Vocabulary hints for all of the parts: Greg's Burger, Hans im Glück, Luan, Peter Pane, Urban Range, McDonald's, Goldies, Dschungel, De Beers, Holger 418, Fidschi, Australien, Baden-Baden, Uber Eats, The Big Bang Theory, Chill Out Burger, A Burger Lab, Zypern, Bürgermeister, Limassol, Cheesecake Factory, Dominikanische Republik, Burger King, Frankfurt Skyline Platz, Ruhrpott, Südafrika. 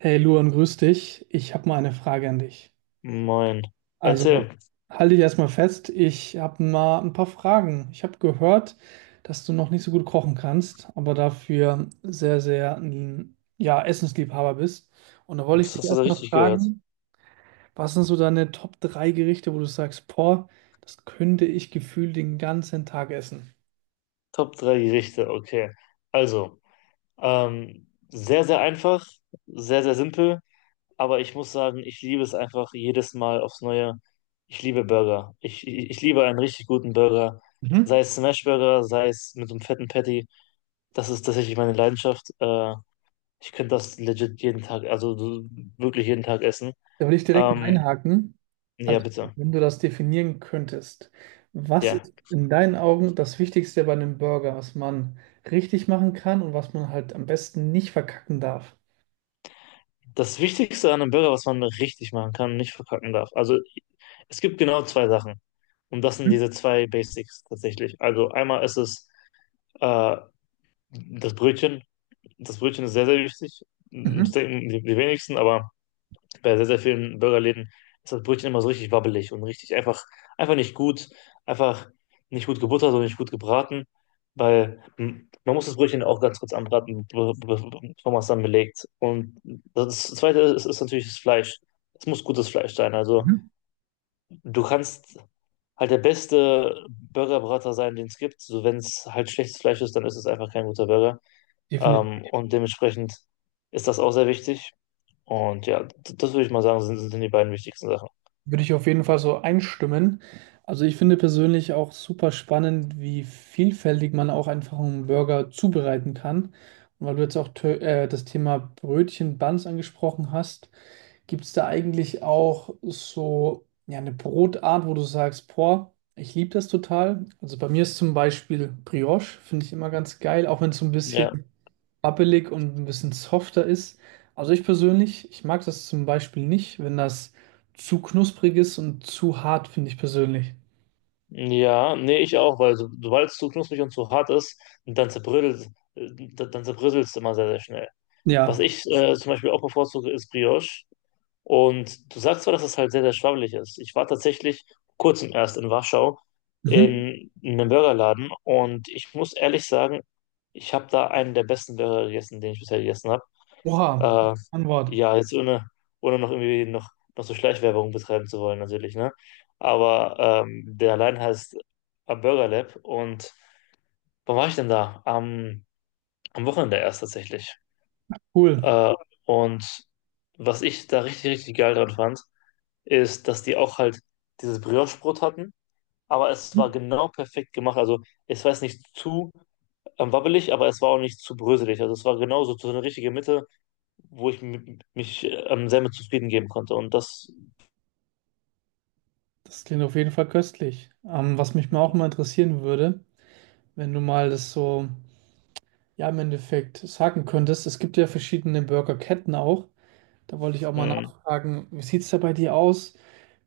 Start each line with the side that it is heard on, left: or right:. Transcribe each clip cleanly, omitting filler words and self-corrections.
right: Hey Luan, grüß dich. Ich habe mal eine Frage an dich.
left: Moin.
right: Also,
left: Erzähl,
right: halte dich erstmal fest, ich habe mal ein paar Fragen. Ich habe gehört, dass du noch nicht so gut kochen kannst, aber dafür sehr, sehr ein ja, Essensliebhaber bist. Und da wollte ich
left: das
right: dich
left: hast du da
right: erstmal
left: richtig gehört.
right: fragen, was sind so deine Top 3 Gerichte, wo du sagst, boah, das könnte ich gefühlt den ganzen Tag essen?
left: Top 3 Gerichte, okay. Also, sehr, sehr einfach, sehr, sehr simpel, aber ich muss sagen, ich liebe es einfach jedes Mal aufs Neue. Ich liebe Burger. Ich liebe einen richtig guten Burger.
right: Mhm.
left: Sei es Smashburger, sei es mit so einem fetten Patty. Das ist tatsächlich meine Leidenschaft. Ich könnte das legit jeden Tag, also so wirklich jeden Tag essen.
right: Da würde ich direkt mal
left: Ähm,
right: einhaken.
left: ja,
right: Also,
left: bitte.
right: wenn du das definieren könntest, was
left: Ja.
right: ist in deinen Augen das Wichtigste bei einem Burger, was man richtig machen kann und was man halt am besten nicht verkacken darf?
left: Das Wichtigste an einem Burger, was man richtig machen kann, nicht verkacken darf. Also es gibt genau zwei Sachen. Und das sind
right: Mhm.
left: diese zwei Basics tatsächlich. Also einmal ist es äh, das Brötchen. Das Brötchen ist sehr, sehr wichtig. Das
right: Mhm.
left: denken die wenigsten, aber bei sehr, sehr vielen Burgerläden ist das Brötchen immer so richtig wabbelig und richtig einfach, einfach nicht gut, einfach nicht gut gebuttert und nicht gut gebraten, weil man muss das Brötchen auch ganz kurz anbraten, bevor man es dann belegt. Und das Zweite ist natürlich das Fleisch. Es muss gutes Fleisch sein. Also
right: Mhm.
left: du kannst halt der beste Burgerbrater sein, den es gibt. So, wenn es halt schlechtes Fleisch ist, dann ist es einfach kein guter Burger.
right: Definitiv.
left: Und dementsprechend ist das auch sehr wichtig. Und ja, das würde ich mal sagen, sind die beiden wichtigsten Sachen.
right: Würde ich auf jeden Fall so einstimmen. Also, ich finde persönlich auch super spannend, wie vielfältig man auch einfach einen Burger zubereiten kann. Und weil du jetzt auch das Thema Brötchen, Buns angesprochen hast, gibt es da eigentlich auch so ja, eine Brotart, wo du sagst, boah, ich liebe das total? Also bei mir ist zum Beispiel Brioche, finde ich immer ganz geil, auch wenn es so ein bisschen
left: Ja.
right: wabbelig und ein bisschen softer ist. Also ich persönlich, ich mag das zum Beispiel nicht, wenn das zu knusprig ist und zu hart, finde ich persönlich.
left: Ja, nee, ich auch, weil so, sobald es zu knusprig und zu hart ist, dann dann zerbröselt du immer sehr, sehr schnell. Was
right: Ja.
left: ich zum Beispiel auch bevorzuge, ist Brioche. Und du sagst zwar, dass es halt sehr, sehr schwabbelig ist. Ich war tatsächlich vor kurzem erst in Warschau
right: Mhm.
left: in einem Burgerladen und ich muss ehrlich sagen, ich habe da einen der besten Burger gegessen, den ich bisher gegessen habe.
right: Oha,
left: Äh,
right: Antwort.
left: ja, jetzt ohne, ohne noch so Schleichwerbung betreiben zu wollen, natürlich, ne? Aber der allein heißt A Burger Lab und wann war ich denn da? Am Wochenende erst tatsächlich.
right: Cool.
left: Äh, und was ich da richtig, richtig geil dran fand, ist, dass die auch halt dieses Brioche-Brot hatten, aber es war genau perfekt gemacht. Also es war jetzt nicht zu wabbelig, aber es war auch nicht zu bröselig. Also es war genau so eine richtige Mitte, wo ich mich selber zufrieden geben konnte. Und das,
right: Das klingt auf jeden Fall köstlich. Was mich mal auch mal interessieren würde, wenn du mal das so ja im Endeffekt sagen könntest. Es gibt ja verschiedene Burgerketten auch. Da wollte ich auch mal
left: mh,
right: nachfragen, wie sieht es da bei dir aus?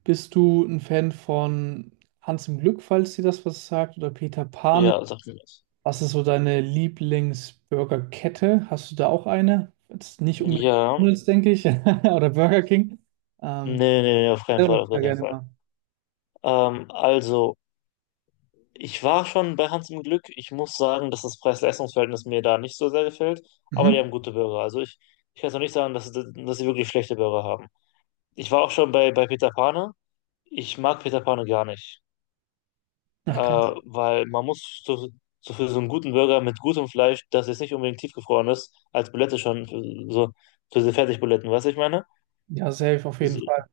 right: Bist du ein Fan von Hans im Glück, falls dir das was sagt, oder Peter Pane?
left: ja, sagt mir was.
right: Was ist so deine Lieblingsburgerkette? Hast du da auch eine? Jetzt nicht unbedingt
left: Ja,
right: McDonald's, denke ich, oder Burger King.
left: nee,
right: Ähm,
left: nee, auf keinen
right: selber
left: Fall,
right: ich
left: auf gar
right: da
left: keinen
right: gerne
left: Fall.
right: mal.
left: Also, ich war schon bei Hans im Glück. Ich muss sagen, dass das Preis-Leistungs-Verhältnis mir da nicht so sehr gefällt, aber die
right: Mhm.
left: haben gute Burger. Also ich kann es noch nicht sagen, dass sie wirklich schlechte Burger haben. Ich war auch schon bei Peter Pane. Ich mag Peter Pane gar nicht.
right: Ach, krass.
left: Weil man muss so, so für so einen guten Burger mit gutem Fleisch, das jetzt nicht unbedingt tiefgefroren ist, als Bulette schon, für, so für diese Fertigbuletten, weißt du, ich meine?
right: Ja, safe auf jeden
left: So,
right: Fall.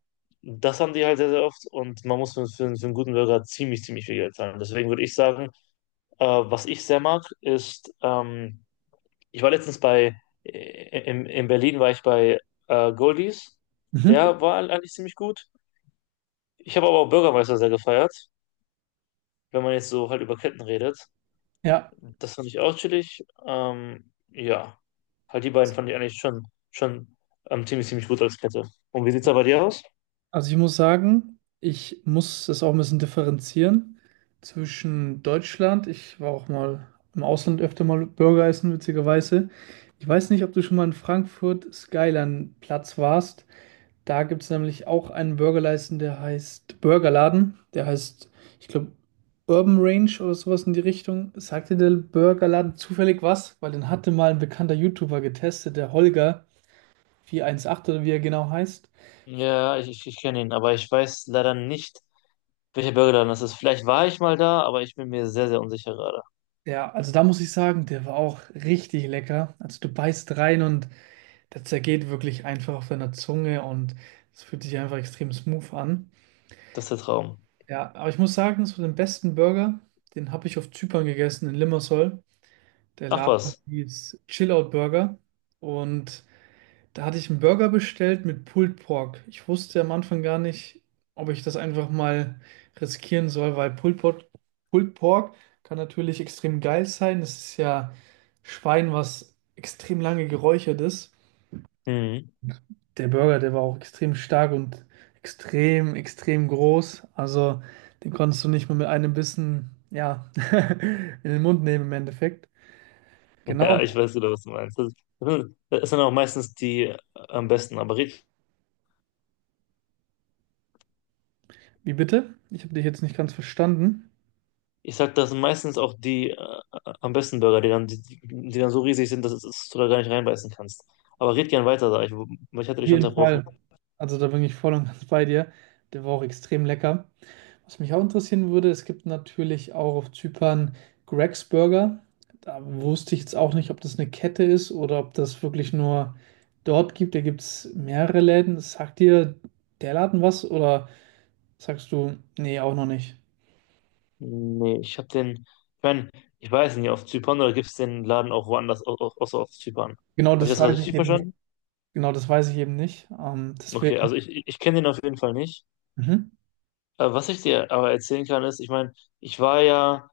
left: das haben die halt sehr, sehr oft und man muss für einen guten Burger ziemlich, ziemlich viel Geld zahlen. Deswegen würde ich sagen, was ich sehr mag, ist, ich war letztens in Berlin war ich bei Goldies,
right: Mhm.
left: der war eigentlich ziemlich gut. Ich habe aber auch Bürgermeister sehr gefeiert, wenn man jetzt so halt über Ketten redet.
right: Ja.
left: Das fand ich auch chillig. Ja, halt die beiden fand ich schon ziemlich, ziemlich gut als Kette. Und wie sieht's da bei dir aus?
right: Also ich muss sagen, ich muss das auch ein bisschen differenzieren zwischen Deutschland. Ich war auch mal im Ausland öfter mal Burger essen, witzigerweise. Ich weiß nicht, ob du schon mal in Frankfurt Skyline Platz warst. Da gibt es nämlich auch einen Burgerladen. Der heißt, ich glaube, Urban Range oder sowas in die Richtung. Sagte der Burgerladen zufällig was? Weil den hatte mal ein bekannter YouTuber getestet, der Holger 418 oder wie er genau heißt.
left: Ja, ich kenne ihn, aber ich weiß leider nicht, welcher Burgerladen das ist. Vielleicht war ich mal da, aber ich bin mir sehr, sehr unsicher gerade.
right: Ja, also da muss ich sagen, der war auch richtig lecker. Also du beißt rein und der zergeht wirklich einfach auf deiner Zunge und es fühlt sich einfach extrem smooth an.
left: Das ist der Traum.
right: Ja, aber ich muss sagen, so den besten Burger, den habe ich auf Zypern gegessen, in Limassol. Der
left: Ach
right: Laden
left: was.
right: hieß Chill Out Burger und da hatte ich einen Burger bestellt mit Pulled Pork. Ich wusste am Anfang gar nicht, ob ich das einfach mal riskieren soll, weil Pulled Pork kann natürlich extrem geil sein. Es ist ja Schwein, was extrem lange geräuchert ist.
left: Mhm.
right: Der Burger, der war auch extrem stark und extrem, extrem groß. Also den konntest du nicht mal mit einem Bissen, ja, in den Mund nehmen im Endeffekt.
left: Ja, ich
right: Genau.
left: weiß wieder, was du meinst. Das sind auch meistens die am besten, aber red.
right: Wie bitte? Ich habe dich jetzt nicht ganz verstanden.
left: Ich sag, das sind meistens auch die am besten Burger, die dann, die dann so riesig sind, dass du da gar nicht reinbeißen kannst. Aber red gern weiter, sag ich, ich hatte
right: Auf
left: dich
right: jeden
left: unterbrochen.
right: Fall. Also da bin ich voll und ganz bei dir. Der war auch extrem lecker. Was mich auch interessieren würde, es gibt natürlich auch auf Zypern Greg's Burger. Da wusste ich jetzt auch nicht, ob das eine Kette ist oder ob das wirklich nur dort gibt. Da gibt es mehrere Läden. Sagt dir der Laden was oder sagst du, nee, auch noch nicht?
left: Nee, ich mein, ich weiß nicht, auf Zypern oder gibt's den Laden auch woanders, außer auf Zypern?
right: Genau
left: Habe ich
right: das
left: das gerade
right: weiß ich
left: richtig
right: eben nicht.
left: verstanden?
right: Genau das weiß ich eben nicht.
left: Okay, also ich kenne den auf jeden Fall nicht.
right: Mhm.
left: Was ich dir aber erzählen kann, ist, ich meine, ich war ja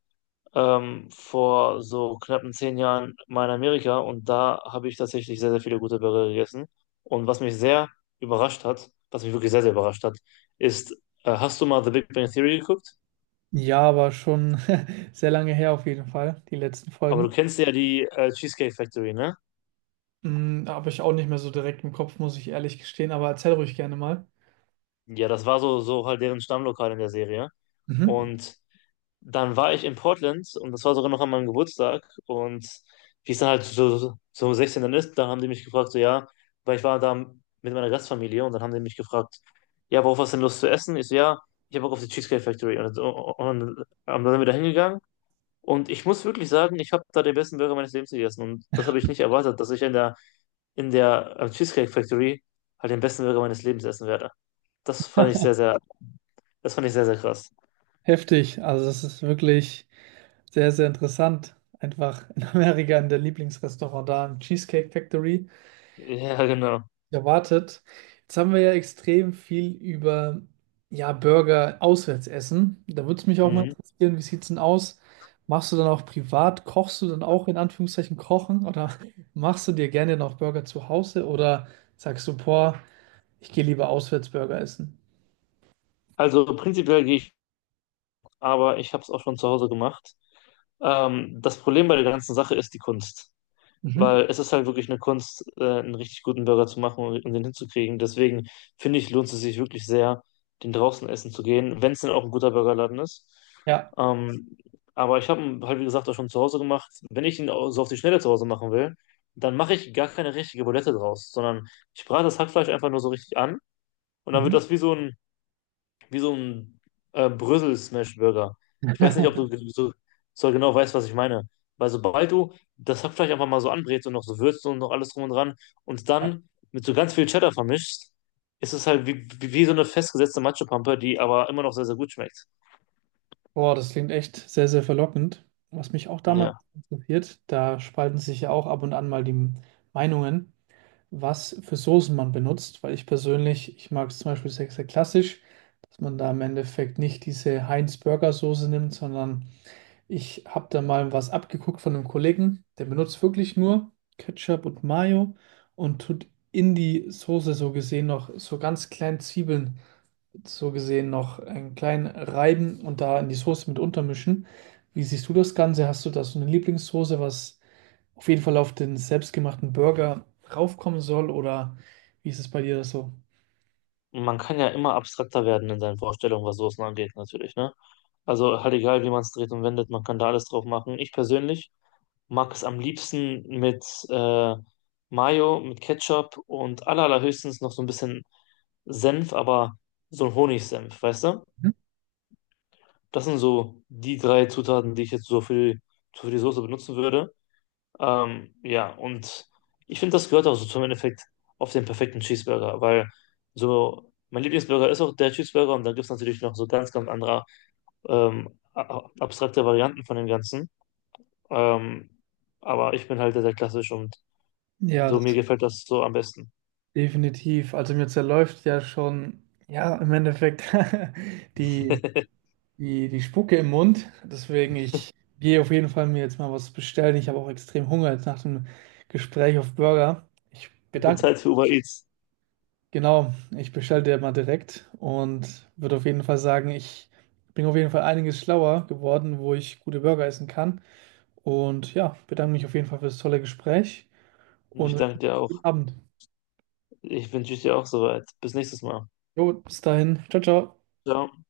left: vor so knappen zehn Jahren mal in Amerika und da habe ich tatsächlich sehr, sehr viele gute Burger gegessen. Und was mich sehr überrascht hat, was mich wirklich sehr, sehr überrascht hat, ist, hast du mal The Big Bang Theory geguckt?
right: Ja, aber schon sehr lange her auf jeden Fall, die letzten
left: Aber du
right: Folgen.
left: kennst ja die Cheesecake Factory, ne?
right: Hm, habe ich auch nicht mehr so direkt im Kopf, muss ich ehrlich gestehen, aber erzähl ruhig gerne mal.
left: Ja, das war so, so halt deren Stammlokal in der Serie.
right: Mhm.
left: Und dann war ich in Portland und das war sogar noch an meinem Geburtstag. Und wie es dann halt so, 16 dann ist, dann haben die mich gefragt, so ja, weil ich war da mit meiner Gastfamilie und dann haben die mich gefragt, ja, worauf hast du denn Lust zu essen? Ich so, ja, ich habe Bock auf die Cheesecake Factory. Und dann sind wir da hingegangen. Und ich muss wirklich sagen, ich habe da den besten Burger meines Lebens gegessen. Und das habe ich nicht erwartet, dass ich in der Cheesecake Factory halt den besten Burger meines Lebens essen werde. Das fand ich das fand ich sehr, sehr krass.
right: Heftig. Also es ist wirklich sehr, sehr interessant. Einfach in Amerika in der Lieblingsrestaurant da, im Cheesecake Factory,
left: Ja, genau.
right: erwartet. Jetzt haben wir ja extrem viel über ja, Burger auswärts essen. Da würde es mich auch mal
left: Mhm.
right: interessieren, wie sieht es denn aus? Machst du dann auch privat, kochst du dann auch in Anführungszeichen kochen oder machst du dir gerne noch Burger zu Hause oder sagst du, boah, ich gehe lieber Auswärts-Burger essen.
left: Also prinzipiell gehe ich, aber ich habe es auch schon zu Hause gemacht. Das Problem bei der ganzen Sache ist die Kunst,
right: Mhm.
left: weil es ist halt wirklich eine Kunst, einen richtig guten Burger zu machen und den hinzukriegen. Deswegen finde ich, lohnt es sich wirklich sehr, den draußen essen zu gehen, wenn es denn auch ein guter Burgerladen ist.
right: Ja.
left: Ähm, aber ich habe ihn halt, wie gesagt, auch schon zu Hause gemacht. Wenn ich ihn auch so auf die Schnelle zu Hause machen will, dann mache ich gar keine richtige Bulette draus, sondern ich brate das Hackfleisch einfach nur so richtig an und dann wird
right: Mhm.
left: das wie so ein Brösel-Smash-Burger. Ich weiß nicht, ob du so, so genau weißt, was ich meine. Weil sobald du das Hackfleisch einfach mal so anbrätst und noch so würzt und noch alles drum und dran und
right: Ja.
left: dann mit so ganz viel Cheddar vermischst, ist es halt wie so eine festgesetzte Matschepampe, die aber immer noch sehr, sehr gut schmeckt.
right: Boah, das klingt echt sehr, sehr verlockend. Was mich auch damals
left: Ja.
right: interessiert, da spalten sich ja auch ab und an mal die Meinungen, was für Soßen man benutzt, weil ich persönlich, ich mag es zum Beispiel sehr, sehr klassisch, dass man da im Endeffekt nicht diese Heinz-Burger-Soße nimmt, sondern ich habe da mal was abgeguckt von einem Kollegen, der benutzt wirklich nur Ketchup und Mayo und tut in die Soße so gesehen noch so ganz kleinen Zwiebeln, so gesehen noch einen kleinen reiben und da in die Soße mit untermischen. Wie siehst du das Ganze? Hast du da so eine Lieblingssoße, was auf jeden Fall auf den selbstgemachten Burger raufkommen soll oder wie ist es bei dir so?
left: Und man kann ja immer abstrakter werden in seinen Vorstellungen, was Soßen angeht, natürlich, ne? Also halt egal, wie man es dreht und wendet, man kann da alles drauf machen. Ich persönlich mag es am liebsten mit Mayo, mit Ketchup und allerhöchstens noch so ein bisschen Senf, aber so ein Honigsenf, weißt du?
right: Mhm.
left: Das sind so die drei Zutaten, die ich jetzt so für die Soße benutzen würde. Ja, und ich finde, das gehört auch so zum Endeffekt auf den perfekten Cheeseburger, weil so mein Lieblingsburger ist auch der Cheeseburger und dann gibt es natürlich noch so ganz, ganz andere abstrakte Varianten von dem Ganzen. Ähm, aber ich bin halt der, der klassisch und
right: Ja,
left: So,
right: das
left: mir gefällt das so am besten.
right: definitiv. Also mir zerläuft ja schon, ja, im Endeffekt die die, die Spucke im Mund. Deswegen, ich gehe auf jeden Fall mir jetzt mal was bestellen. Ich habe auch extrem Hunger jetzt nach dem Gespräch auf Burger. Ich bedanke mich.
left: Bezahlt für Uber Eats.
right: Genau, ich bestelle dir mal direkt und würde auf jeden Fall sagen, ich bin auf jeden Fall einiges schlauer geworden, wo ich gute Burger essen kann. Und ja, bedanke mich auf jeden Fall für das tolle Gespräch
left: Und
right: und
left: ich danke
right: wünsche
left: dir
right: einen
left: auch.
right: guten Abend.
left: Ich wünsche dir auch soweit. Bis nächstes Mal.
right: Jo, bis dahin. Ciao, ciao.
left: Ciao.